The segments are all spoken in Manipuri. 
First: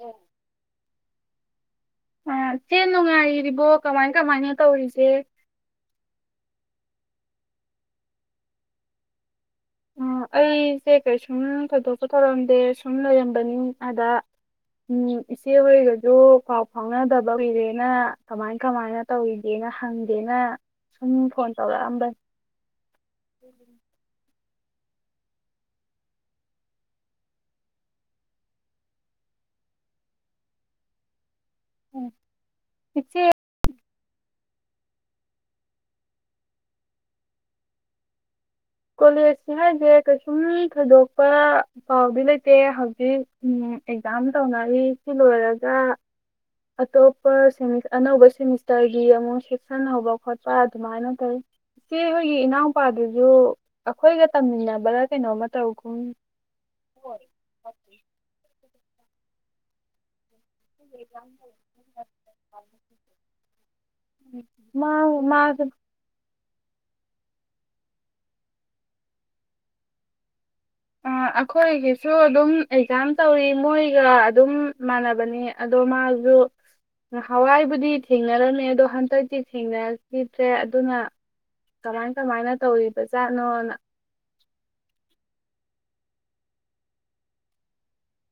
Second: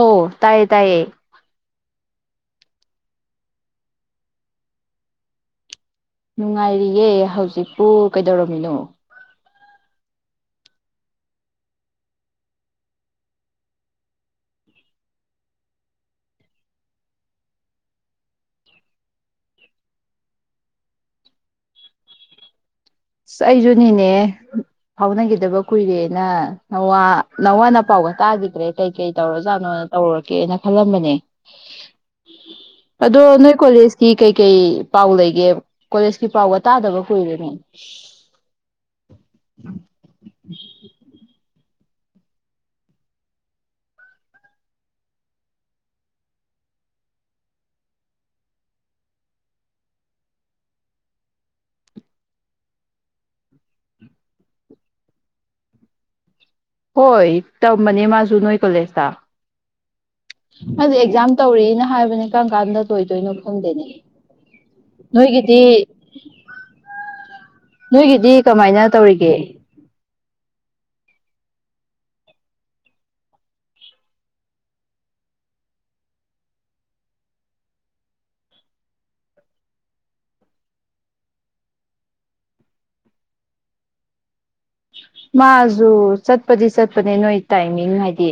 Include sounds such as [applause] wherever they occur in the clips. ꯑꯣ ꯇꯥꯏꯌꯦ ꯇꯌꯦ꯫ ꯑ ꯆꯦ ꯅꯨꯡꯉꯥꯏꯔꯤꯕꯣ ꯀꯃꯥꯏ ꯀꯃꯥꯏꯅ ꯇꯧꯔꯤꯁꯦ ꯅꯨꯡꯉꯥꯏꯔꯤꯌꯦꯦ ꯍꯧꯖꯤꯛꯄꯨ ꯀꯩꯗꯧꯔꯝꯃꯤꯅꯣ ꯑꯩꯁꯦ ꯀꯩꯁꯨꯝ ꯊꯣꯏꯗꯣꯛꯄ ꯊꯧꯔꯝꯗꯦ ꯁꯨꯝ ꯂꯩꯔꯝꯕꯅꯤ ꯑꯗ ꯏꯆꯦ ꯍꯔꯒꯁꯨ ꯄꯥꯎ ꯐꯥꯎꯅꯗꯕ ꯑꯣꯏꯔꯦꯅ ꯀꯃꯥꯏ ꯀꯃꯥꯏꯅ ꯇꯧꯔꯤꯒꯦꯅ ꯍꯪꯒꯦꯅ ꯁꯨꯝ ꯐꯣꯟ ꯇꯧꯔꯛꯑꯝꯕꯅꯤ ꯑꯁ ꯑꯩꯁꯨꯅꯤꯅꯦ ꯐꯥꯎꯅꯈꯤꯗꯕ ꯀꯨꯏꯔꯦꯅ ꯅꯋꯥ ꯅꯋꯥ ꯅ ꯄꯥꯎꯒ ꯇꯥꯈꯤꯗ꯭ꯔꯦ ꯀꯩ ꯀꯩ ꯇꯧꯔꯣꯖꯥꯠꯅꯣ ꯇꯧꯔꯀꯦꯅ ꯈꯜꯂꯝꯕꯅꯦ ꯑꯗꯣ ꯏꯆꯦ ꯅꯣꯏ ꯀꯣꯂꯦꯖꯀꯤ ꯀꯩ ꯀꯩ ꯄꯥꯎ ꯂꯩꯒꯦ ꯀꯣꯂꯦꯖꯀꯤ ꯄꯥꯎꯒ ꯇꯥꯗꯕ ꯀꯨꯏꯔꯦꯅꯦ꯫ [inaudible] ꯀꯣꯂꯦꯖꯁꯀꯤ ꯍꯥꯏꯁꯦ ꯀꯩꯁꯨꯝ ꯊꯣꯏꯗꯣꯛꯄ ꯄꯥꯎꯗꯤ ꯂꯩꯇꯦ ꯍꯧꯖꯤꯛ ꯎꯝ ꯑꯦꯛꯖꯥꯝ ꯇꯧꯅꯔꯤ ꯁꯤ ꯂꯣꯏꯔꯒ ꯑꯇꯣꯞꯄ ꯁꯦꯃꯤꯁ ꯑꯅꯧꯕ ꯁꯦꯃꯤꯁꯇꯔꯒꯤ ꯑꯃꯨꯛ ꯁꯦꯛꯁꯟ ꯍꯧꯕ ꯈꯣꯠꯄ ꯑꯗꯨꯃꯥꯏꯅꯃꯨꯛ ꯇꯧꯏ꯫ ꯏꯆꯦ ꯍꯣꯏꯒꯤ ꯏꯅꯥꯎꯄꯥꯗꯨꯁꯨ ꯑꯩꯈꯣꯏꯒ ꯇꯝꯃꯤꯟ ꯅꯕꯥꯔꯥ ꯀꯩꯅꯣꯝꯃ ꯇꯧꯒꯨꯝ ꯍꯣꯏ ꯇꯝꯕꯅꯦ ꯃꯥꯁꯨ ꯅꯣꯏ ꯀꯣꯂꯦꯁ ꯇꯥ ꯈꯪꯗꯦ ꯑꯦꯛꯖꯥꯝ ꯇꯧꯔꯤꯅ ꯍꯥꯏꯕꯅꯤ ꯀꯔꯝ ꯀꯥꯟꯗ ꯂꯣꯏꯗꯣꯏꯅꯣ ꯈꯪꯗꯦꯅꯦ꯫ ꯃꯥ ꯅꯣꯏꯒꯤꯗꯤ ꯃꯥꯁꯨ ꯅꯣꯏꯒꯤꯗꯤ ꯀꯃꯥꯏꯅ ꯇꯧꯔꯤꯒꯦ? ꯑꯥ ꯑꯩꯈꯣꯏꯒꯤꯁꯨ ꯑꯗꯨꯝ ꯑꯦꯛꯖꯥꯝ ꯇꯧꯔꯤ ꯃꯣꯏꯒ ꯑꯗꯨꯝ ꯃꯥꯟꯅꯕꯅꯤ ꯑꯗꯣ ꯃꯥꯖꯨ ꯅꯥꯍꯋꯥꯏꯕꯨꯗꯤ ꯊꯦꯡꯅꯔꯝꯃꯦ ꯑꯗꯣ ꯍꯟꯗꯛꯇꯤ ꯊꯦꯡꯅꯈꯤꯗ꯭ꯔꯦ ꯑꯗꯨꯅ ꯀꯃꯥꯏ ꯀꯃꯥꯏꯅ ꯇꯧꯔꯤꯕꯖꯥꯠꯅꯣꯅ꯫ ꯃꯥꯖꯨ ꯆꯠꯄꯗꯤ ꯆꯠꯄꯅꯦ ꯅꯣꯏ ꯇꯥꯏꯃꯤꯡ ꯍꯥꯏꯗꯤ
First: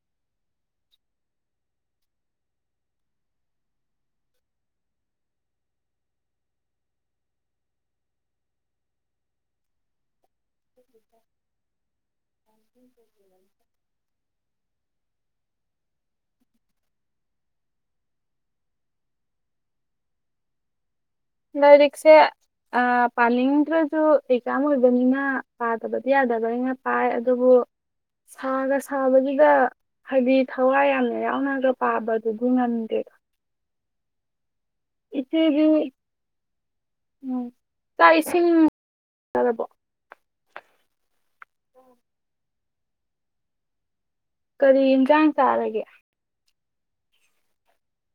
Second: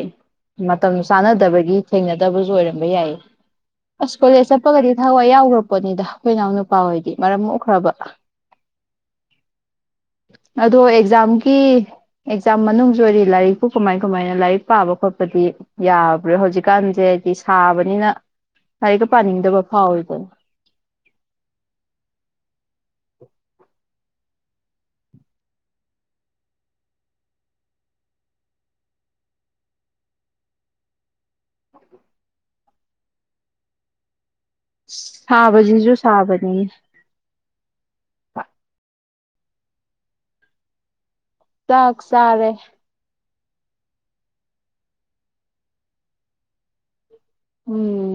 ꯃꯇꯝ ꯆꯥꯅꯗꯕꯒꯤ ꯊꯦꯡꯅꯗꯕꯁꯨ ꯑꯣꯏꯔꯝꯕ ꯌꯥꯏꯌꯦ꯫ ꯑꯁ ꯀꯣꯂꯦꯖ ꯆꯠꯄꯒꯗꯤ ꯊꯋꯥꯏ ꯌꯥꯎꯈ꯭ꯔꯄꯣꯠꯅꯤꯗ ꯑꯩꯈꯣꯏ ꯏꯅꯥꯎ ꯅꯨꯄꯥ ꯍꯣꯏꯗꯤ ꯃꯔꯝ ꯃꯣꯛꯈꯔꯥꯕꯥ꯫ ꯑꯗꯣ ꯑꯦꯛꯖꯥꯝ ꯏ ꯑꯦꯛꯖꯥꯝ ꯃꯅꯨꯡꯖꯨ ꯑꯣꯏꯔꯤ ꯂꯥꯏꯔꯤꯛꯄꯨ ꯀꯃꯥꯏ ꯀꯃꯥꯏꯅ ꯂꯥꯏꯔꯤꯛ ꯄꯥꯕꯔꯣ ꯈꯣꯠ ꯈꯣꯠꯄꯗꯤ ꯌꯥꯕꯔꯥ ꯍꯧꯖꯤꯛꯀꯥꯟꯁꯦ ꯍꯥꯏꯗꯤ ꯁꯥꯕꯅꯤꯅ ꯂꯥꯏꯔꯤꯛꯀꯥ ꯄꯥꯅꯤꯡꯗꯕ ꯐꯥꯎꯋꯤꯀꯣ꯫ ꯂꯥꯏꯔꯤꯛꯁꯦ ꯑꯥ ꯄꯥꯅꯤꯡꯗ꯭ꯔꯥꯖꯨ ꯑꯦꯛꯖꯥꯝ ꯑꯣꯏꯕꯅꯤꯅ ꯄꯥꯗꯕꯗꯤ ꯌꯥꯗꯕꯅꯤꯅ ꯄꯥꯏ ꯑꯗꯨꯕꯨ ꯁꯥꯒ ꯁꯥꯕꯗꯨꯗ ꯍꯥꯏꯗꯤ ꯊꯋꯥꯏ ꯌꯥꯝꯅ ꯌꯥꯎꯅꯒ ꯄꯥꯕꯗꯨꯕꯨ ꯉꯝꯗꯦꯗ꯫ ꯏꯆꯦꯗꯤ ꯁꯥꯕꯁꯤꯁꯨ ꯁꯥꯕꯅꯤ꯫ ꯇꯔꯥꯕꯣ? ꯇꯥꯛ ꯆꯥꯔꯦ꯫ ꯀꯔꯤ ꯍꯤꯟꯖꯥꯡ ꯆꯥꯔꯒꯦ? ꯎꯝ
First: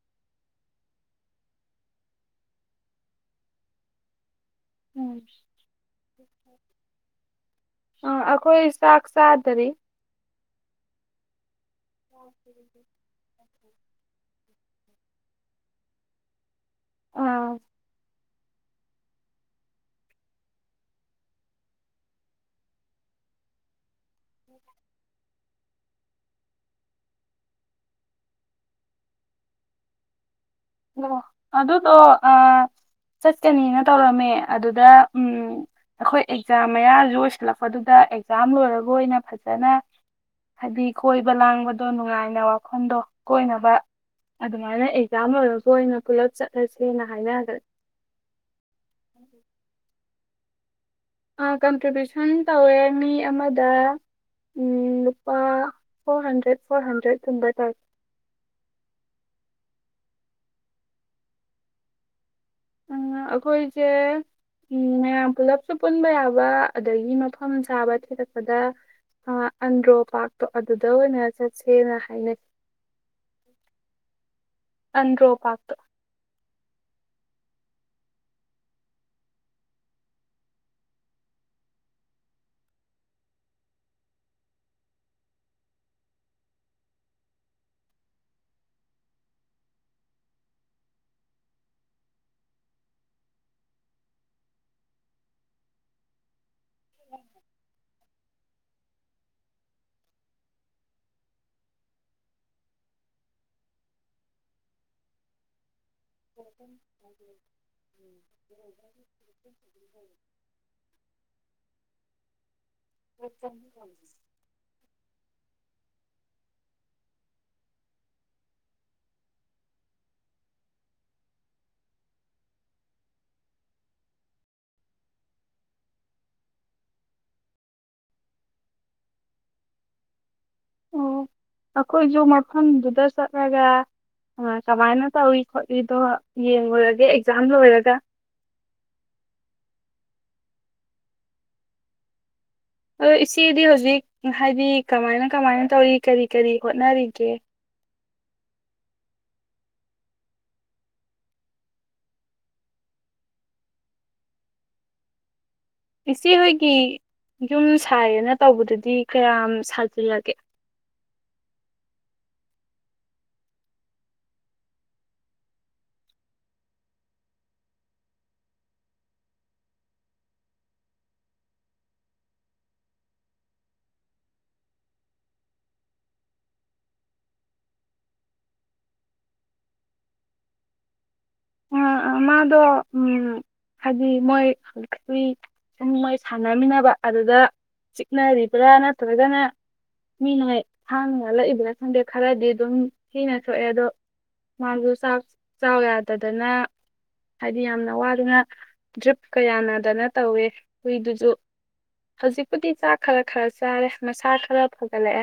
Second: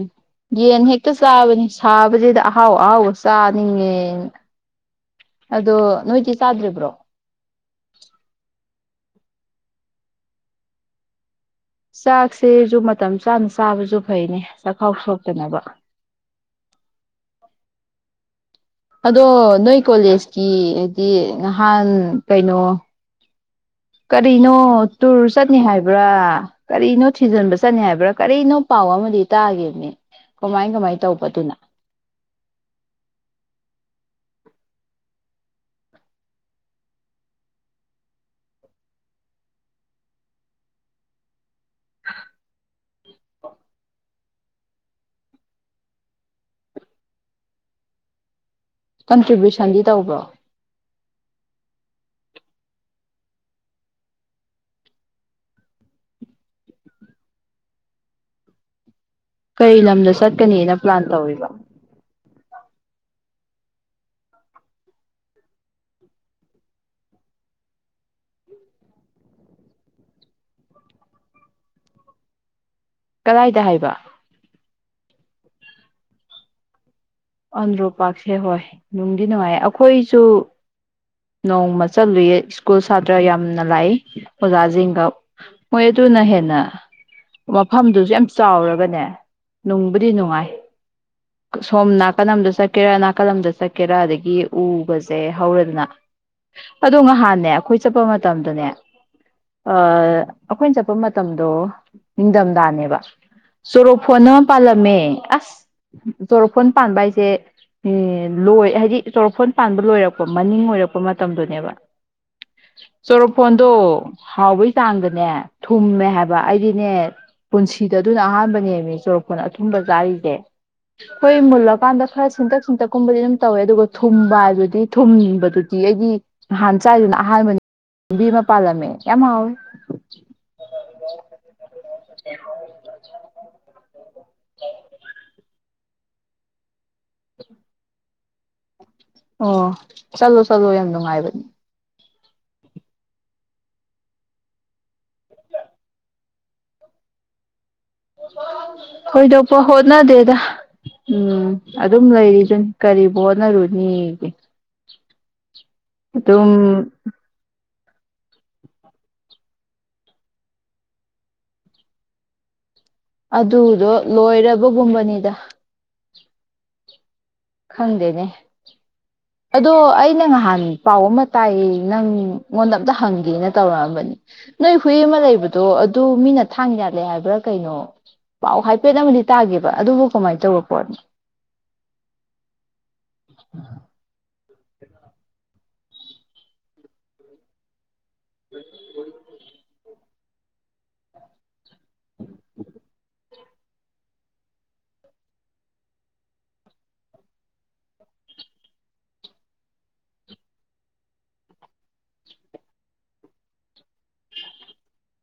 ꯌꯦꯟ ꯍꯦꯛꯇ ꯆꯥꯕꯅꯤ ꯁꯥꯕꯁꯤꯗ ꯑꯍꯥꯎ ꯑꯍꯥꯎꯕ ꯆꯥ ꯅꯤꯡꯉꯦꯅ꯫ ꯑꯗꯣ ꯅꯣꯏꯗꯤ ꯇꯥꯗꯔꯤꯕꯥꯔꯣ? ꯑ ꯑꯩꯈꯣꯏ ꯆꯥꯛ ꯆꯥꯗꯥꯔꯤ꯫ ꯆꯥꯛꯁꯦꯁꯨ ꯃꯇꯝ ꯆꯥꯅ ꯆꯥꯕꯁꯨ ꯐꯩꯅꯦ ꯆꯈꯥꯎ ꯁꯣꯛꯇꯅꯕ꯫ ꯑꯥ ꯑꯥꯁ ꯑꯗꯣ ꯅꯣꯏ ꯀꯣꯂꯦꯖꯀꯤ ꯑꯥꯗꯤ ꯅꯍꯥꯟ ꯀꯩꯅꯣ ꯀꯔꯤꯅꯣ ꯇꯨꯔ ꯆꯠꯅꯤ ꯍꯥꯏꯕ꯭ꯔꯥ ꯀꯔꯤꯅꯣ ꯊꯤꯖꯤꯟꯕ ꯆꯠꯅꯤ ꯍꯥꯏꯕ꯭ꯔꯥ ꯀꯔꯤꯅꯣ ꯄꯥꯎ ꯑꯃꯗꯤ ꯇꯥꯒꯤꯕꯅꯤ꯫ ꯑꯣ ꯑꯗꯨꯗꯣ ꯑ ꯆꯠꯀꯅꯤꯅ ꯇꯧꯔꯝꯃꯦ‌ ꯑꯗꯨꯗ ꯎꯝ ꯑꯩꯈꯣꯏ ꯑꯦꯛꯖꯥꯝ ꯃꯌꯥꯖꯨ ꯑꯣꯏꯁꯤꯜꯂꯛꯄꯗꯨꯗ ꯑꯦꯛꯖꯥꯝ ꯂꯣꯏꯔꯒ ꯑꯣꯏꯅ ꯐꯖꯅ ꯍꯥꯏꯗꯤ ꯀꯣꯏꯕ ꯂꯥꯡꯕ ꯑꯗꯣ ꯅꯨꯡꯉꯥꯏꯅ ꯋꯈꯣꯡꯗꯣ ꯀꯣꯏꯅꯕ ꯑꯗꯨꯃꯥꯏꯅ ꯑꯦꯛꯖꯥꯝ ꯂꯣꯏꯔꯝ ꯑꯣꯏꯅꯥ ꯄꯨꯜꯂꯞ ꯆꯠꯂꯁꯦꯅ ꯍꯥꯏꯅꯒꯔꯦ꯫ ꯀꯟꯇ꯭ꯔꯤꯕ꯭ꯌꯨꯁꯟꯗꯤ ꯇꯧꯕ꯭ꯔꯣ? ꯑꯥ ꯀꯟꯇ꯭ꯔꯤꯕ꯭ꯌꯨꯁꯟ ꯇꯧꯋꯦ ꯃꯤ ꯑꯃꯗ ꯎꯝ ꯂꯨꯄꯥ ꯐꯣꯔ ꯍꯟꯗ꯭ꯔꯦꯠ ꯐꯣꯔ ꯍꯟꯗ꯭ꯔꯦꯠꯀꯨꯝꯕ ꯇꯧꯋꯦ꯫ ꯀꯩ ꯂꯝꯗ ꯆꯠꯀꯅꯤꯅ ꯄ꯭ꯂꯥꯟ ꯇꯧꯔꯤꯕ? ꯑꯉꯥ ꯑꯩꯈꯣꯏꯁꯦ ꯎꯝ ꯃꯌꯥꯝ ꯄꯨꯂꯞꯁꯨ ꯄꯨꯟꯕ ꯌꯥꯕ ꯑꯗꯒꯤ ꯃꯐꯝ ꯆꯥꯕ ꯊꯤꯔꯛꯄꯗ ꯑꯥ ꯑꯟꯗ꯭ꯔꯣ ꯄꯥꯔꯛꯇꯣ ꯑꯗꯨꯗ ꯑꯣꯏꯅ ꯆꯠꯁꯦꯅ ꯍꯥꯏꯅꯩꯩ꯫ ꯀꯗꯥꯏꯗ ꯍꯥꯏꯕ ꯑꯟ꯭ꯔꯣ ꯄꯇ ꯑꯟꯗ꯭ꯔꯣ ꯄꯥꯔꯁꯦ ꯍꯣꯏ ꯅꯨꯡꯗꯤ ꯅꯨꯡꯉꯥꯏ ꯑꯩꯈꯣꯏꯁꯨ ꯅꯣꯡꯃ ꯆꯠꯂꯨꯏꯌꯦ ꯁ꯭ꯀꯨꯜ ꯁꯥꯇ꯭ꯔ ꯌꯥꯝꯅ ꯂꯥꯛꯏ ꯑꯣꯖꯥꯁꯤꯡꯒ ꯃꯣꯏ ꯑꯗꯨꯅ ꯍꯦꯟꯅ ꯃꯐꯝꯗꯨꯁꯨ ꯌꯥꯝ ꯆꯥꯎꯔꯒꯅꯦ ꯅꯨꯡꯕꯨꯗꯤ ꯅꯨꯡꯉꯥꯏ ꯁꯣꯝꯅ ꯅꯥꯀꯜꯂꯝ ꯑꯃꯗ ꯆꯠꯀꯦꯔꯥ ꯅꯥꯀꯜꯂꯝ ꯑꯃꯗ ꯆꯠꯀꯦꯔꯥ ꯑꯗꯒꯤ ꯎꯕꯁꯦ ꯍꯧꯔꯦꯗꯅ ꯑꯗꯣ ꯉꯍꯥꯟꯅꯦ ꯑꯩꯈꯣꯏ ꯆꯠꯄ ꯃꯇꯝ ꯃꯇꯝꯗꯨꯅꯦ ꯑꯩꯈꯣꯏꯅ ꯆꯠꯄ ꯃꯇꯝꯗꯣ ꯅꯤꯡꯊꯝꯗꯥꯥꯅꯦꯕ ꯆꯣꯔꯣꯛ ꯐꯣꯟ ꯑꯃ ꯄꯥꯜꯂꯝꯃꯦ ꯑꯁ ꯣꯔꯣꯛꯐꯣꯟ ꯄꯥꯟꯕ ꯍꯥꯏꯁꯦ ꯁꯦ ꯂꯣꯏ ꯍꯥꯏꯗꯤ ꯆꯣꯔꯣꯛꯐꯣꯟ ꯄꯥꯟꯕ ꯂꯣꯏꯔꯛꯄ ꯃꯅꯤꯡ ꯑꯣꯏꯔꯛꯄ ꯃꯇꯝꯗꯨꯅꯦꯕ ꯆꯣꯔꯣꯛꯐꯣꯟꯗꯣ ꯍꯥꯎꯕꯒꯤ ꯆꯥꯡꯗꯅꯦ ꯊꯨꯝꯃꯦ ꯍꯥꯏꯕ ꯑꯩꯗꯤꯅꯦ ꯄꯨꯟꯁꯤꯗ ꯑꯗꯨꯅ ꯑꯍꯥꯟꯕꯅꯦꯃꯤ ꯆꯣꯔꯣꯛꯐꯣꯟ ꯑꯊꯨꯝꯕ ꯆꯥꯔꯤꯁꯦ ꯑꯩꯈꯣꯏ ꯃꯨꯜꯂꯀꯥꯟꯗ ꯈꯔ ꯁꯤꯦꯟꯇꯛ ꯁꯤꯟꯇꯛꯀꯨꯝꯕꯗꯤ ꯑꯗꯨꯝ ꯇꯧꯋꯦ ꯑꯗꯨꯒ ꯊꯨꯝꯕ ꯍꯥꯏꯗꯨꯗꯤ ꯊꯨꯝꯕꯗꯨꯗꯤ ꯑꯩꯗꯤ ꯅꯍꯥꯟ ꯆꯥꯏꯗꯨꯅ ꯑꯍꯥꯟꯕ ꯂꯝꯕꯤ ꯑꯃ ꯄꯥꯜꯂꯝꯃꯦ ꯌꯥꯝ ꯍꯥꯎꯋꯤ ꯑꯣ ꯑꯩꯈꯣꯏꯁꯨ ꯃꯐꯝꯗꯨꯗ ꯆꯠꯂꯒ ꯑ ꯀꯃꯥꯏꯅ ꯇ ꯑꯩꯗꯣ ꯌꯦꯡꯉꯨꯔꯒꯦ ꯑꯦꯛꯖꯥꯝ ꯂꯣꯏꯔꯒ ꯑꯣ ꯆꯠꯂꯣ ꯆꯠꯂꯣ ꯌꯥꯝ ꯅꯨꯡꯉꯥꯏꯕꯅꯦ ꯑ ꯏꯆꯦꯗꯤ ꯍꯧꯖꯤꯛ ꯍꯥꯏꯗꯤ ꯀꯃꯥꯏꯅ ꯀꯃꯥꯏꯅ ꯇꯧꯔꯤ ꯀꯔꯤ ꯀꯔꯤ ꯍꯣꯠꯅꯔꯤꯒꯦ ꯊꯣꯏꯗꯣꯛꯄ ꯍꯣꯠꯅꯗꯦꯗ ꯎꯝ ꯑꯗꯨꯝ ꯂꯩꯔꯤꯗꯨꯅꯤ ꯀꯔꯤꯕꯨ ꯍꯣꯠꯅꯔꯨꯅꯤꯒꯤ ꯏꯆꯦꯍꯣꯏꯒꯤ ꯌꯨꯝ ꯁꯥꯏꯌꯦꯅ ꯇꯧꯕꯗꯗꯤ ꯀꯌꯥꯝ ꯁꯥꯖꯤꯜꯂꯒꯦ ꯑꯗꯨꯗꯣ ꯂꯣꯏꯔꯕꯒꯨꯝꯕꯅꯤꯗ ꯈꯪꯗꯦꯅꯦ ꯑꯗꯣ ꯑꯩꯅ ꯅꯍꯥꯟ ꯄꯥꯎ ꯑꯃ ꯇꯥꯏ ꯅꯪꯉꯣꯟꯗ ꯑꯝꯇ ꯍꯪꯒꯦꯅ ꯇꯧꯔꯛꯑꯝꯕꯅꯤ ꯅꯣꯏ ꯍꯨꯏ ꯑꯃ ꯂꯩꯕꯗꯣ ꯑꯗꯨ ꯃꯤꯅ ꯊꯥꯡ ꯌꯥꯜꯂꯦ ꯍꯥꯏꯕ꯭ꯔꯥ ꯀꯩꯅꯣ ꯄꯥꯎ ꯍꯥꯏꯐꯦꯠ ꯑꯃꯗꯤ ꯇꯥꯒꯦꯕ ꯑꯗꯨꯕꯨ ꯀꯃꯥꯏꯅ ꯇꯧꯕ ꯄꯣꯠꯅꯣ ꯗ ꯎꯝ ꯍꯥꯏꯖꯤꯗꯤ ꯃꯣꯏ ꯍꯧꯖꯤꯛꯇꯤ ꯁꯨꯝ ꯃꯣꯏ ꯁꯥꯟꯅꯃꯤꯟꯅꯕ ꯑꯗꯨꯗ ꯅꯔꯤꯕ꯭ꯔꯥ ꯅꯠꯇꯗꯅ ꯃꯤꯅ ꯍꯥꯡꯂ ꯑꯗꯨ꯭ꯔꯦ ꯈꯪꯗꯦ ꯈꯔꯗꯤ ꯑꯗꯨꯝ ꯍꯅ ꯊꯣꯛꯑꯦ ꯑꯗꯣ ꯃꯥꯡꯁꯨ ꯆꯥꯛ ꯆꯥꯎ ꯌꯥꯗ ꯇꯗꯅ ꯍꯥꯏꯗꯤ ꯌꯥꯝꯅ ꯋꯥꯗꯨꯅ ꯗ꯭ꯔꯤꯞ ꯀꯌꯥꯅꯗꯅ ꯇꯧꯋꯦ ꯍꯨꯏꯗꯨꯁꯨ ꯍꯧꯖꯤꯛꯄꯨꯗꯤ ꯆꯥꯛ ꯈꯔ ꯈꯔ ꯆꯥꯔꯦ ꯃꯁꯥ ꯈꯔ ꯐꯒꯅꯦ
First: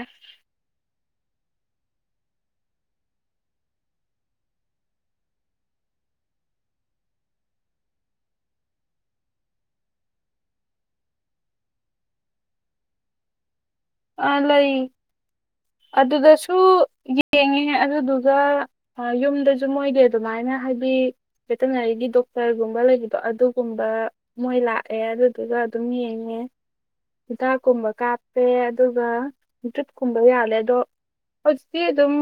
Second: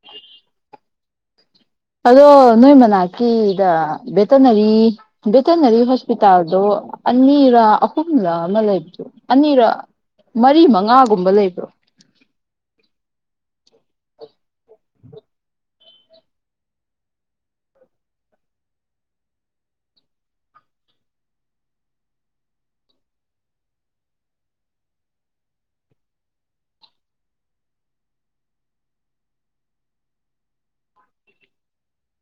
ꯑꯗꯣ ꯅꯣꯏ ꯃꯅꯥꯛꯀꯤꯗ ꯚꯦꯇꯅꯔꯤ ꯚꯦꯇꯅꯔꯤ ꯍꯣꯁꯄꯤꯇꯥꯜꯗꯣ ꯑꯅꯤꯔ ꯑꯍꯨꯝꯂꯛ ꯑꯃ ꯂꯩꯕꯗꯣ ꯑꯅꯤꯔ ꯃꯔꯤ ꯃꯉꯥꯒꯨꯝꯕ ꯂꯩꯕ꯭ꯔꯣ ꯑ ꯂꯩ ꯑꯗꯨꯗꯁꯨ ꯌꯦꯡꯉꯦ ꯑꯗꯨꯗꯨꯒ ꯌꯨꯝꯗꯁꯨ ꯃꯣꯏꯗꯤ ꯑꯗꯨꯃꯥꯏꯅ ꯍꯥꯏꯗꯤ ꯚꯦꯇꯤꯅꯔꯤꯒꯤ ꯗꯣꯛꯇꯔꯒꯨꯝꯕ ꯂꯩꯕꯗꯣ ꯑꯗꯨꯒꯨꯝꯕ ꯃꯣꯏ ꯂꯥꯛꯑꯦ ꯑꯗꯨꯗꯨꯒ ꯑꯗꯨꯝ ꯌꯦꯡꯉꯦ ꯍꯤꯗꯥꯛꯀꯨꯝꯕ ꯀꯥꯞꯄꯦ ꯑꯗꯨꯒ ꯗ꯭ꯔꯤꯞꯀꯨꯝꯕ ꯌꯥꯜꯂꯦ ꯑꯗꯣ ꯍꯧꯖꯤꯛꯇꯤ ꯑꯗꯨꯝ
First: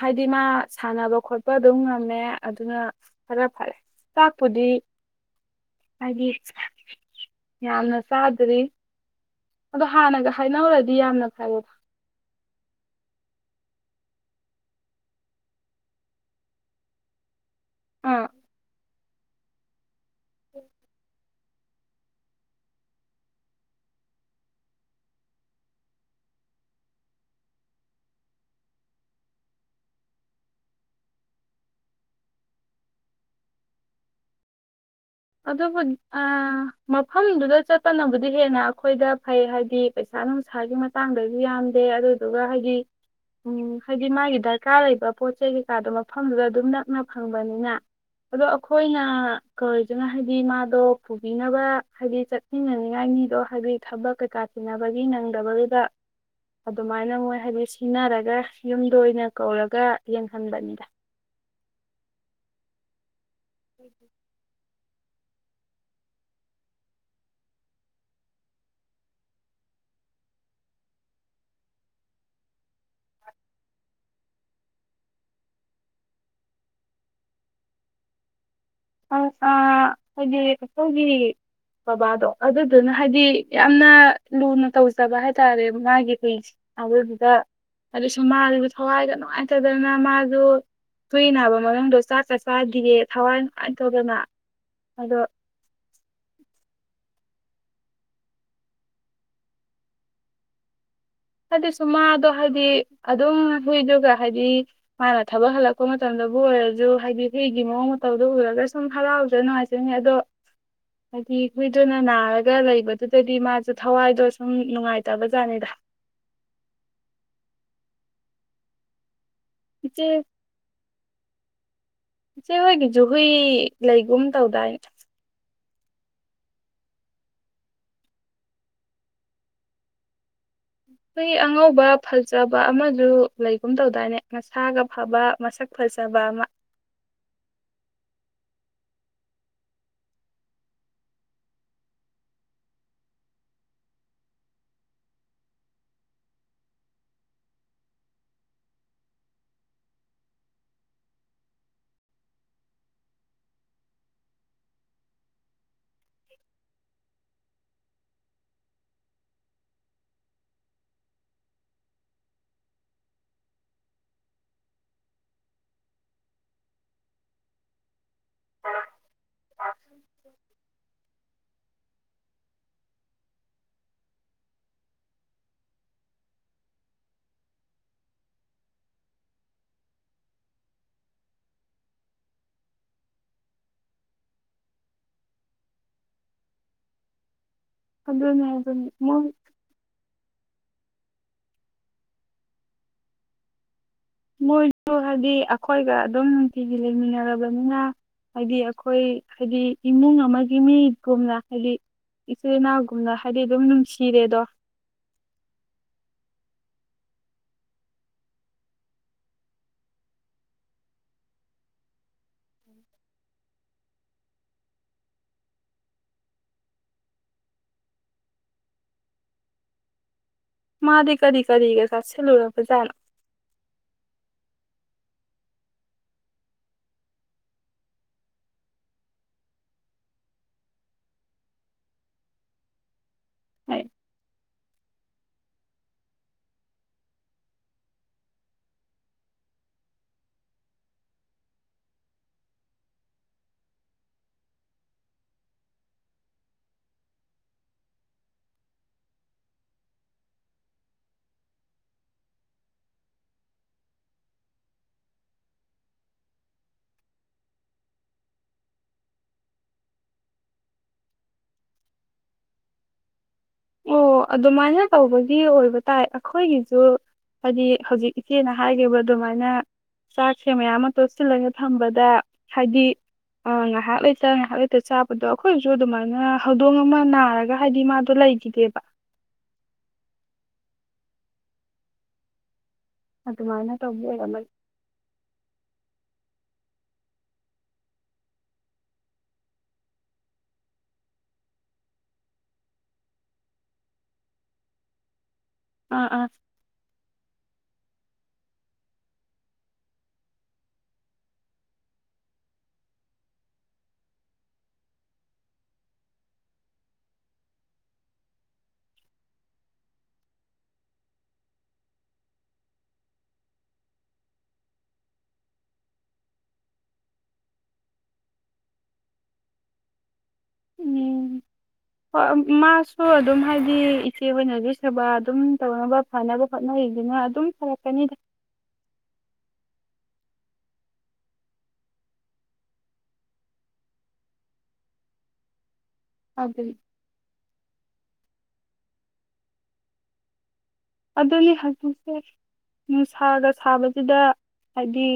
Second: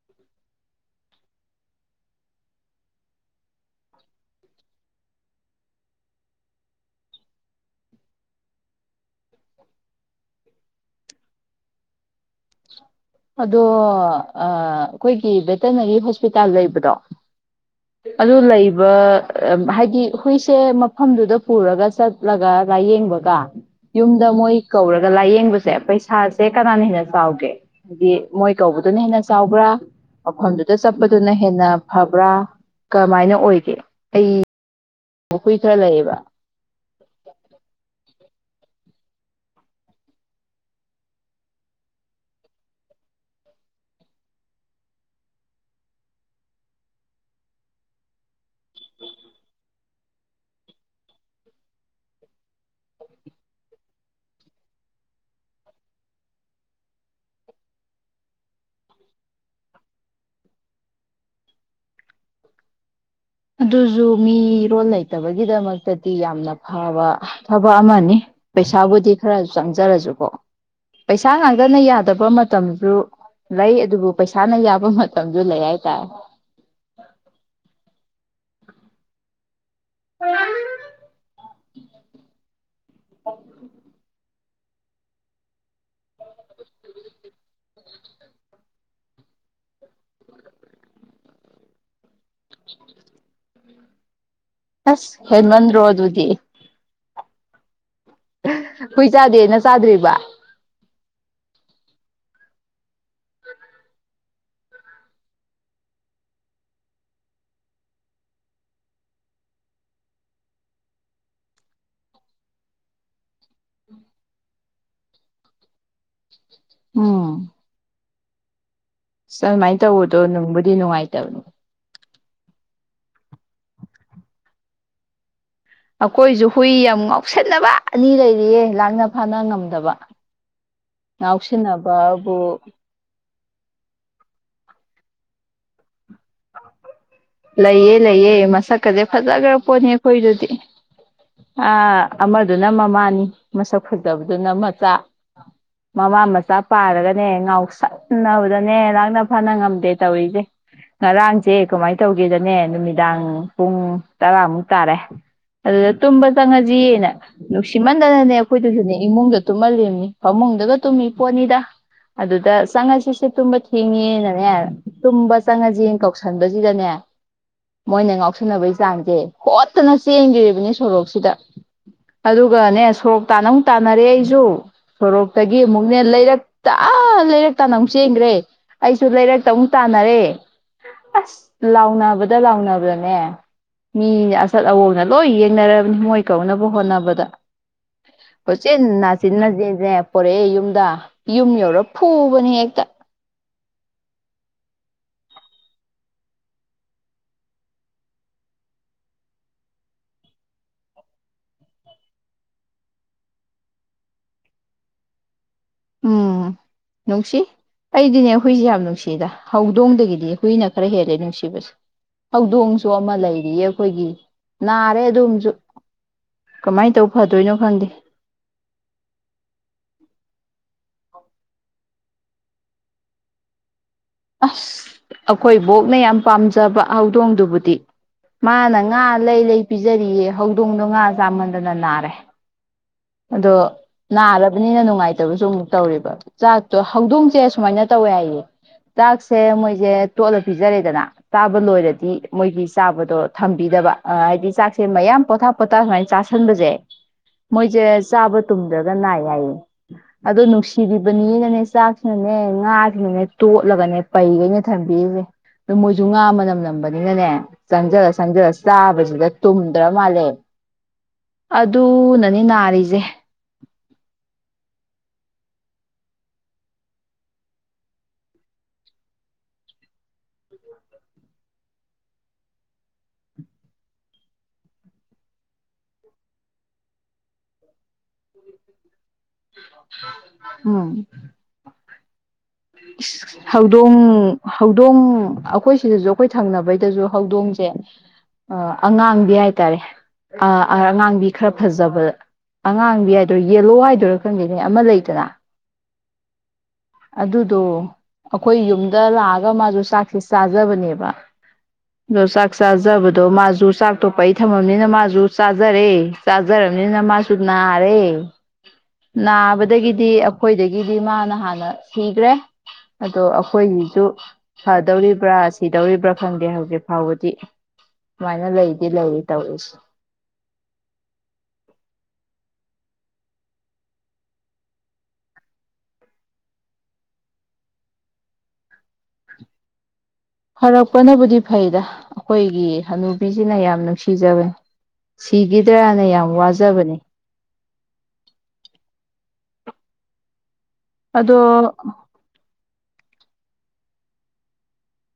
ꯍꯥꯏꯗꯤ ꯃꯥ ꯁꯥꯟꯅꯕ ꯈꯣꯠꯄ ꯑꯗꯨꯝ ꯉꯝꯃꯦ ꯑꯗꯨꯅ ꯈꯔ ꯐꯔꯦ ꯆꯥꯛꯄꯨꯗꯤ ꯍꯥꯏꯗꯤ ꯌꯥꯝꯅ ꯆꯥꯗ꯭ꯔꯤ ꯑꯗꯣ ꯍꯥꯟꯅꯒ ꯍꯥꯏꯅꯧꯔꯗꯤ ꯗꯤ ꯌꯥꯝꯅ ꯐꯔꯦꯕ ꯑꯗꯣ ꯑꯩꯈꯣꯏꯒꯤ ꯚꯦꯇꯅꯔꯤ ꯍꯣꯁꯄꯤꯇꯥꯜ ꯂꯩꯕꯗꯣ ꯑꯥ ꯑꯗꯨ ꯂꯩꯕ ꯑ ꯍꯥꯏꯗꯤ ꯑꯩꯈꯣꯏꯁꯦ ꯃꯐꯝꯗꯨꯗ ꯄꯨꯔꯒ ꯆꯠꯂꯒ ꯂꯥꯏꯌꯦꯡꯕꯒ ꯌꯨꯝꯗ ꯃꯣꯏ ꯀꯧꯔꯒ ꯂꯥꯏꯌꯦꯡꯕꯁꯦ ꯄꯩꯁꯥꯁꯦ ꯀꯅꯥꯅ ꯍꯦꯟꯅ ꯆꯥꯎꯒꯦ ꯍꯥꯏꯗꯤ ꯃꯣꯏ ꯀꯧꯕꯗꯨꯅ ꯍꯦꯟꯅ ꯆꯥꯎꯕ꯭ꯔꯥ ꯃꯐꯝꯗꯨꯗ ꯆꯠꯄꯗꯨꯅ ꯍꯦꯟꯅ ꯐꯕ꯭ꯔꯥ ꯀꯃꯥꯏꯅ ꯑꯣꯏꯒꯦ ꯑꯩ ꯍꯨꯏ ꯑꯗꯣ ꯈꯔ ꯂꯩꯌꯦꯕ ꯑ ꯃꯐꯝꯗꯨꯗ ꯆꯠꯇꯅꯕ ꯗꯤ ꯍꯦꯟꯅ ꯑꯩꯈꯣꯏꯗ ꯐꯩ ꯍꯥꯏꯗꯤ ꯄꯩꯁꯥ ꯅꯨꯡꯁꯥꯒꯤ ꯃꯇꯥꯡꯗꯁꯨ ꯌꯥꯝꯗꯦ ꯑꯗꯨꯗꯨꯒ ꯍꯥꯏꯗꯤ ꯎꯝ ꯍꯥꯏꯗꯤ ꯃꯥꯒꯤ ꯗꯔꯀꯥꯔ ꯂꯩꯕ ꯄꯣꯠ ꯆꯩ ꯀꯩꯀꯥꯗꯣ ꯃꯐꯝꯗꯨꯗ ꯑꯗꯨꯝ ꯅꯛꯅ ꯐꯪꯕꯅꯤꯅ ꯑꯗꯣ ꯑꯩꯈꯣꯏꯅ ꯀ ꯑꯗꯨꯅ ꯍꯥꯏꯗꯤ ꯃꯥꯗꯣ ꯄꯨꯕꯤꯅꯕ ꯍꯥꯏꯗꯤ ꯆꯠꯃꯤꯟꯅꯅꯤꯡꯉꯥꯏ ꯃꯤꯗꯣ ꯍꯥꯏꯗꯤ ꯊꯕꯛ ꯀꯩꯀꯥ ꯊꯤꯟꯅꯕꯒꯤ ꯅꯪꯗꯕꯗꯨꯗ ꯑꯗꯨꯃꯥꯏꯅ ꯃꯣꯏ ꯍꯥꯏꯗꯤ ꯁꯤꯟꯅꯔꯒ ꯌꯨꯝꯗ ꯑꯣꯏꯅ ꯀꯧꯔꯒ ꯌꯦꯡꯍꯟꯕꯅꯤꯗ ꯑꯗꯨ ꯑꯗꯨꯁꯨꯨ ꯃꯤ ꯔꯣꯜ ꯂꯩ ꯂꯩꯇꯕꯒꯤꯗꯃꯛꯇꯗꯤ ꯌꯥꯝꯅ ꯐꯕ ꯊꯕꯛ ꯑꯃꯅꯤ ꯄꯩꯁꯥꯕꯨꯗꯤ ꯈꯔ ꯆꯪꯖꯔꯁꯨꯀꯣ ꯄꯩꯁꯥ ꯉꯥꯛꯇꯅ ꯌꯥꯗꯕ ꯃꯇꯝ ꯂꯩ ꯑꯗꯨꯕꯨ ꯄꯩꯁꯥꯅ ꯌꯥꯕ ꯃꯇꯝꯗꯨ ꯂꯩ ꯍꯥꯏꯇꯥꯔꯦ ꯑ ꯍꯥꯏꯗꯤ ꯀꯆꯧꯒꯤ ꯕꯕꯥꯗꯣ ꯑꯗꯨꯗꯨꯅ ꯍꯥꯏꯗꯤ ꯌꯥꯝꯅ ꯂꯨꯅ ꯇꯧꯖꯕ ꯍꯥꯏꯇꯥꯔꯦ ꯉꯒꯦ ꯀꯗꯨꯗ ꯑꯗꯨꯗ ꯁꯨꯃ ꯍꯋꯥꯏꯗ ꯅꯨꯡꯉꯥꯏꯇꯗꯅ ꯃꯥꯗꯨꯣ ꯀꯨꯏ ꯅꯥꯕ ꯃꯔꯗꯣ ꯆꯥꯛ ꯆꯥꯛꯆꯥꯥ ꯔꯦ ꯊꯋꯥꯟ ꯑ ꯊꯧꯗꯅ ꯑꯁ ꯍꯦꯃꯟ ꯔꯣ ꯑꯗꯨ ꯎꯗꯤ ꯍꯨꯏ ꯆꯥꯗꯦꯅ ꯆꯥꯗ꯭ꯔꯤꯕ ꯍꯥꯏꯗꯤ ꯁ ꯃꯥꯗꯣ ꯍꯥꯏꯗꯤ ꯑꯗꯨꯝ ꯍꯨꯏꯗꯨꯒ ꯍꯥꯏꯗꯤ ꯃꯥꯅ ꯊꯕꯛ ꯍꯜꯂꯛꯄ ꯃꯇꯝꯗꯕꯨ ꯑꯣꯏꯔꯁꯨ ꯍꯥꯏꯗꯤ ꯍꯨꯏꯒꯤ ꯃꯑꯣꯡ ꯃꯇꯧꯗꯣ ꯎꯔꯒ ꯁꯨꯝ ꯍꯔꯥꯎꯖ ꯅꯨꯡꯉꯥꯏꯖꯅꯤ ꯑꯗꯣ ꯍꯥꯏꯗꯤ ꯍꯨꯏꯗꯨꯅ ꯅꯥꯔꯒ ꯂꯩꯕꯗꯨꯗꯗꯤ ꯃꯥꯁꯨ ꯊꯋꯥꯏꯗꯣ ꯁꯨꯝ ꯅꯨꯡꯉꯥꯏꯇꯕꯖꯥꯠꯅꯤꯗ ꯑ ꯑꯗꯨꯃꯥꯏꯅ ꯏꯆꯦ ꯇꯧꯕꯗꯣ ꯅꯅꯨꯡꯕꯨꯗꯤ ꯅꯨꯡꯉꯥꯏꯇꯦ ꯇ ꯏꯆꯦ ꯍꯣꯏꯒꯤꯁꯨꯨ ꯍꯨꯏ ꯂꯩꯒꯨꯝ ꯇꯧꯗꯥꯏ ꯑꯩꯈꯣꯏꯁꯨ ꯍꯨꯏ ꯌꯥꯝ ꯉꯥꯎꯁꯟꯅꯕ ꯑꯅꯤ ꯂꯩꯔꯤꯌꯦ ꯂꯥꯡꯅ ꯐꯥꯅ ꯉꯝꯗꯕ ꯑꯩꯈꯣꯏ ꯑꯉꯧꯕ ꯐꯖꯕ ꯉꯥꯎꯁꯤꯟꯅꯕꯕꯨ ꯑꯃꯁꯗꯨ ꯂꯩꯒꯨꯝ ꯇꯧꯗꯥꯏꯅꯦ ꯉꯁꯥꯒ ꯐꯕ ꯃꯁꯛ ꯐꯖ ꯂꯩꯌꯦ ꯂꯩꯌꯦ ꯃꯁꯛ ꯆꯀꯁꯦ ꯐꯖꯈ꯭ꯔ ꯄꯣꯠꯅꯤ ꯑꯩꯈꯣꯏꯗꯨꯗꯤ ꯑꯃꯗꯨꯅ ꯃꯃꯥꯅꯤ ꯃꯁꯛ ꯐꯨꯗꯕꯗꯨꯅ ꯃꯆꯥ ꯃꯃꯥ ꯃꯆꯥ ꯄꯥꯔꯒꯅꯦ ꯉꯥꯎꯁꯕꯗꯅꯦ ꯉꯥꯛꯅ ꯐꯅ ꯉꯝꯗꯦ ꯇꯧꯔꯤꯁꯦ ꯉꯔꯥꯡꯁꯦ ꯀꯃꯥꯏꯅ ꯇꯧꯒꯦꯗꯅꯦ ꯅꯨꯃꯤꯗꯥꯡ ꯄꯨꯡ ꯇꯔꯥꯃꯨꯛ ꯇꯥꯔꯦ ꯑꯗꯨꯗ ꯇꯨꯝꯕ ꯆꯪꯉꯁꯤꯅ ꯅꯨꯡꯁꯤꯃꯟꯗꯅꯅꯦ ꯑꯩꯈꯣꯏꯗꯨꯁꯨꯅꯦ ꯏꯃꯨꯡꯗ ꯇꯨꯝꯍꯜꯂꯤꯕꯅꯤ ꯐꯃꯨꯡꯗꯒ ꯇꯨꯝꯃꯤ ꯄꯣꯠꯅꯤꯗ ꯑꯗꯨꯗ ꯆꯪꯉꯁꯤꯁꯦ ꯇꯨꯝꯕ ꯊꯦꯡꯉꯦꯅꯅꯦ ꯇꯨꯝꯕ ꯆꯪꯉꯁꯤ ꯏꯆꯦꯡ ꯀꯧꯁꯟꯕꯁꯤꯗꯅꯦ ꯃꯣꯏꯅ ꯉ ꯆꯥꯛꯁꯤꯟꯅꯕꯒꯤ ꯆꯥꯡꯁꯦ ꯍꯣꯠꯇꯅ ꯆꯦꯟꯗꯔꯤꯕꯅꯦ ꯁꯣꯔꯣꯛꯁꯤꯗ ꯑꯗꯨꯒꯅꯦ ꯁꯣꯔꯣꯛ ꯇꯥꯅ ꯑꯃꯨꯛ ꯇꯥꯅꯔꯦ ꯑꯩꯁꯨ ꯁꯣꯔꯣꯛꯇꯒꯤ ꯑꯃꯨꯛꯅꯦ ꯂꯩꯔꯛꯇ ꯂꯩꯔꯛ ꯇꯥꯅ ꯑꯃꯨꯛ ꯆꯦꯟꯈ꯭ꯔꯦ ꯑꯩꯁꯨ ꯂꯩꯔꯛꯇ ꯑꯃꯨꯛ ꯇꯥꯅꯔꯦ ꯑꯁ ꯂꯥꯎꯅꯕꯗ ꯂꯥꯎꯅꯕꯅꯦ ꯃꯤ ꯑꯆꯠ ꯑꯋꯣꯡꯅ ꯂꯣꯏ ꯌꯦꯡꯅꯔꯕꯅꯤ ꯃꯣꯏ ꯀꯧꯅꯕ ꯍꯣꯠꯅꯕꯗ ꯑꯗꯨꯅꯦ ꯄꯁꯦ ꯑꯗꯨꯅꯤ ꯅꯅꯥ ꯃꯣꯏ ꯁꯤ ꯍꯣꯔꯛꯑꯦ ꯌꯨꯝꯗ ꯌꯨꯝ ꯌꯧꯔ ꯐꯨꯕꯅꯦ ꯍꯦꯛꯇ ꯃꯣꯏꯁꯨ ꯍꯥꯏꯗꯤ ꯑꯩꯈꯣꯏꯒ ꯑꯗꯨꯝ ꯅꯨꯡꯇꯤꯒꯤ ꯂꯩꯃꯤꯟꯅꯔꯕꯅꯤꯅ ꯍꯥꯏꯗꯤ ꯑꯩꯈꯣꯏ ꯍꯥꯏꯗꯤ ꯏꯃꯨꯡ ꯑꯃꯒꯤ ꯃꯤꯒꯨꯝꯅ ꯍꯥꯏꯗꯤ ꯏꯆꯤꯜ ꯏꯅꯥꯎꯒꯨꯝꯅ ꯍꯥꯏꯕꯗꯤ ꯑꯗꯨꯝ ꯅꯨꯡꯁꯤꯔꯦꯗꯣ ꯎꯝ ꯅꯨꯡꯁꯤ ꯑꯩꯗꯤꯅꯦ ꯍꯨꯏꯁꯦ ꯌꯥꯝ ꯅꯨꯡꯁꯤꯗ ꯍꯧꯗꯣꯡꯗꯒꯤꯗꯤ ꯍꯨꯏꯅ ꯈꯔ ꯍꯦꯜꯂꯦ ꯅꯨꯡꯁꯤꯕꯁꯦ ꯍꯧꯗꯣꯡꯁꯨ ꯑꯃ ꯂꯩꯔꯤꯌꯦ ꯑꯩꯈꯣꯏꯒꯤ ꯅꯥꯔꯦ ꯑꯗꯨꯝꯁꯨ ꯀꯃꯥꯏꯅ ꯇꯧ ꯐꯗꯣꯏꯅꯣ ꯈꯪꯗꯦ ꯃꯥꯗꯤ ꯀꯔꯤ ꯀꯔꯤꯒ ꯆꯠꯁ ꯂꯨꯔ ꯐꯖꯥꯏꯅ ꯑꯁ ꯑꯩꯈꯣꯏ ꯕꯣꯛꯅ ꯌꯥꯝ ꯄꯥꯝꯖꯕ ꯍꯧꯗꯣꯡꯗꯨꯕꯨꯗꯤ ꯃꯥꯅ ꯉꯥ ꯂꯩ ꯂꯩ ꯄꯤꯖꯔꯤꯌꯦ ꯍꯧꯗꯣꯡꯗꯣ ꯉꯥ ꯆꯥꯃꯟꯗꯅ ꯅꯥꯔꯦ ꯑꯗꯣ ꯅꯥꯔꯕꯅꯤꯅ ꯅꯨꯡꯉꯥꯏꯇꯕꯁꯨ ꯑꯃꯨꯛ ꯇꯧꯕ ꯆꯥꯛꯇꯣ ꯍꯧꯗꯣꯡꯁꯦ ꯁꯨꯃꯥꯏꯅ ꯇꯧꯋꯦ ꯍꯥꯏꯌꯦ ꯆꯥꯛꯁꯦ ꯃꯣꯏꯁꯦ ꯇꯣꯠꯂ ꯄꯤꯖꯔꯦꯗꯅ ꯇꯥꯕ ꯂꯣꯏꯔꯗꯤ ꯃꯣꯏꯒꯤ ꯆꯥꯕꯗꯣ ꯊꯝꯕꯤꯗꯕ ꯍꯥꯏꯗꯤ ꯆꯥꯛꯁꯦ ꯃꯌꯥꯝ ꯄꯣꯊꯥ ꯄꯣꯊꯥ ꯁꯨꯃꯥꯏꯅ ꯆꯥꯥꯁꯟꯕꯁꯦꯣꯏ ꯁꯦ ꯆꯥꯕ ꯇꯨꯝꯗ꯭ꯔꯒ ꯅꯥꯏ ꯌꯥꯏꯌꯦ ꯑꯗꯨꯣ ꯅꯨꯡꯁꯤꯕꯤꯕꯅꯤꯅꯅꯦ ꯆꯥꯛꯁꯤꯅꯅꯦ ꯉꯥꯁꯤꯅꯅꯦ ꯇꯣꯠꯂꯒꯅꯦ ꯄꯩꯈꯩꯅ ꯊꯝꯕꯤꯔꯤꯁꯦ ꯑꯗꯨ ꯃꯣꯏꯁꯨ ꯉꯥ ꯃꯅꯝ ꯅꯝꯕꯅꯤꯅꯅꯦ ꯆꯪꯁꯤꯜꯂ ꯆꯪꯁꯤꯜꯂ ꯆꯥꯕꯁꯤꯗ ꯇꯨꯝꯗ꯭ꯔ ꯃꯥꯜꯂꯦ ꯑꯗꯨꯅꯅꯦ ꯅꯥ ꯂꯩꯔꯤꯁꯦ ꯑꯣ ꯑꯗꯨꯃꯥꯏꯅ ꯇꯧꯕꯒꯤ ꯑꯣꯏꯕ ꯇꯥꯏ ꯑꯩꯈꯣꯏꯒꯤꯁꯨ ꯍꯥꯏꯗꯤ ꯍꯧꯖꯤꯛ ꯏꯆꯦꯅ ꯍꯥꯏꯈꯤꯕ ꯑꯗꯨꯃꯥꯏꯅ ꯆꯥꯛꯁꯦ ꯃꯌꯥꯝ ꯑꯃ ꯇꯣꯠꯁꯤꯜꯂꯒ ꯊꯝꯕꯗ ꯍꯥꯏꯗꯤ ꯉꯥꯏꯍꯥꯛ ꯂꯩꯇ ꯉꯥꯏꯍꯥꯛ ꯂꯩꯇ ꯆꯥꯕꯗꯣ ꯑꯩꯈꯣꯏꯁꯨ ꯑꯗꯨꯃꯥꯏꯅ ꯍꯧꯗꯣꯡ ꯑꯃ ꯅꯥꯔꯒ ꯍꯥꯏꯗꯤ ꯃꯥꯗꯣ ꯂꯩꯒ ꯗꯦꯕ ꯎꯝ ꯑꯗꯨꯃꯥꯏꯅ ꯍꯧꯗꯣꯡ ꯇꯧꯕ ꯑꯣꯏꯔꯝꯃꯅꯤ ꯍꯧꯗꯣꯡ ꯑꯩꯈꯣꯏ ꯁꯤꯗꯁꯨ ꯑꯩꯈꯣꯏ ꯊꯪꯅꯕꯩꯗꯁꯨ ꯍꯧꯗꯣꯡꯁꯦ ꯑꯉꯥꯡꯕꯤ ꯍꯥꯏꯇꯥꯔꯦ ꯑꯉꯥꯡꯕꯤ ꯈꯔ ꯐꯖꯕ ꯑꯉꯥꯡꯕꯤ ꯍꯥꯏꯗꯣꯏꯔꯥ ꯌꯦꯂꯣ ꯍꯥꯏꯗꯣꯏꯔꯥ ꯈꯪꯗꯩꯅꯦ ꯑꯃ ꯂꯩꯇꯅ ꯑ ꯑꯥ ꯑꯗꯨꯗꯣ ꯑꯩꯈꯣꯏ ꯌꯨꯝꯗ ꯂꯥꯛꯑꯒ ꯃꯥꯁꯨ ꯆꯥꯛꯁꯦ ꯆꯥꯖꯕꯅꯦꯕ ꯑꯗꯣ ꯆꯥꯛ ꯆꯥꯖꯕꯗꯣ ꯃꯥꯁꯨ ꯆꯥꯛꯇꯣꯄꯩ ꯊꯝꯃꯕꯅꯤꯅ ꯃꯥꯁꯨ ꯆꯥꯖꯔꯦ ꯆꯥꯖꯔꯕꯅꯤꯅ ꯃꯥꯁꯨ ꯅꯥꯔꯦ ꯅꯥꯕꯗꯒꯤꯗꯤ ꯑꯩꯈꯣꯏꯗꯒꯤꯗꯤ ꯃꯥꯅ ꯍꯥꯟꯅ ꯁꯤꯈ꯭ꯔꯦ ꯑꯗꯣ ꯑꯩꯈꯣꯏꯒꯤꯁꯨ ꯐꯗꯧꯔꯤꯕ꯭ꯔꯥ ꯁꯤꯗꯧꯔꯤꯕ꯭ꯔꯥ ꯈꯪꯗꯦ ꯍꯧꯖꯤꯛ ꯐꯥꯎꯕꯗꯤ ꯁꯨꯃꯥꯏꯅ ꯂꯩꯗꯤ ꯂꯩꯔꯤ ꯇꯧꯔꯤꯁꯤ ꯎꯝ ꯍꯣꯏ ꯃꯥꯁꯨ ꯑꯗꯨꯝ ꯍꯥꯏꯗꯤ ꯏꯆꯦ ꯍꯣꯏꯅꯒꯤ ꯁꯦꯕꯥ ꯑꯗꯨꯝ ꯇꯧꯅꯕ ꯐꯅꯕ ꯍꯣꯠꯅꯔꯤꯗꯨꯅ ꯑꯗꯨꯝ ꯐꯔꯛꯀꯅꯤꯗ ꯐꯔꯛꯄꯅꯕꯨꯗꯤ ꯐꯩꯗ ꯑꯩꯈꯣꯏꯒꯤ ꯍꯅꯨꯕꯤꯁꯤꯅ ꯌꯥꯝ ꯅꯨꯡꯁꯤꯖꯕꯦ ꯁꯤꯒꯤ ꯇꯔꯥꯅ ꯌꯥꯝ ꯑꯗꯨꯅꯤ ꯋꯥꯖꯕꯅꯤ ꯑꯗꯣ ꯑꯅꯦ ꯍꯥꯏꯁꯦ ꯅꯨꯡꯁꯥꯒ ꯁꯥꯕꯁꯤꯗ ꯍꯥꯏꯗꯤ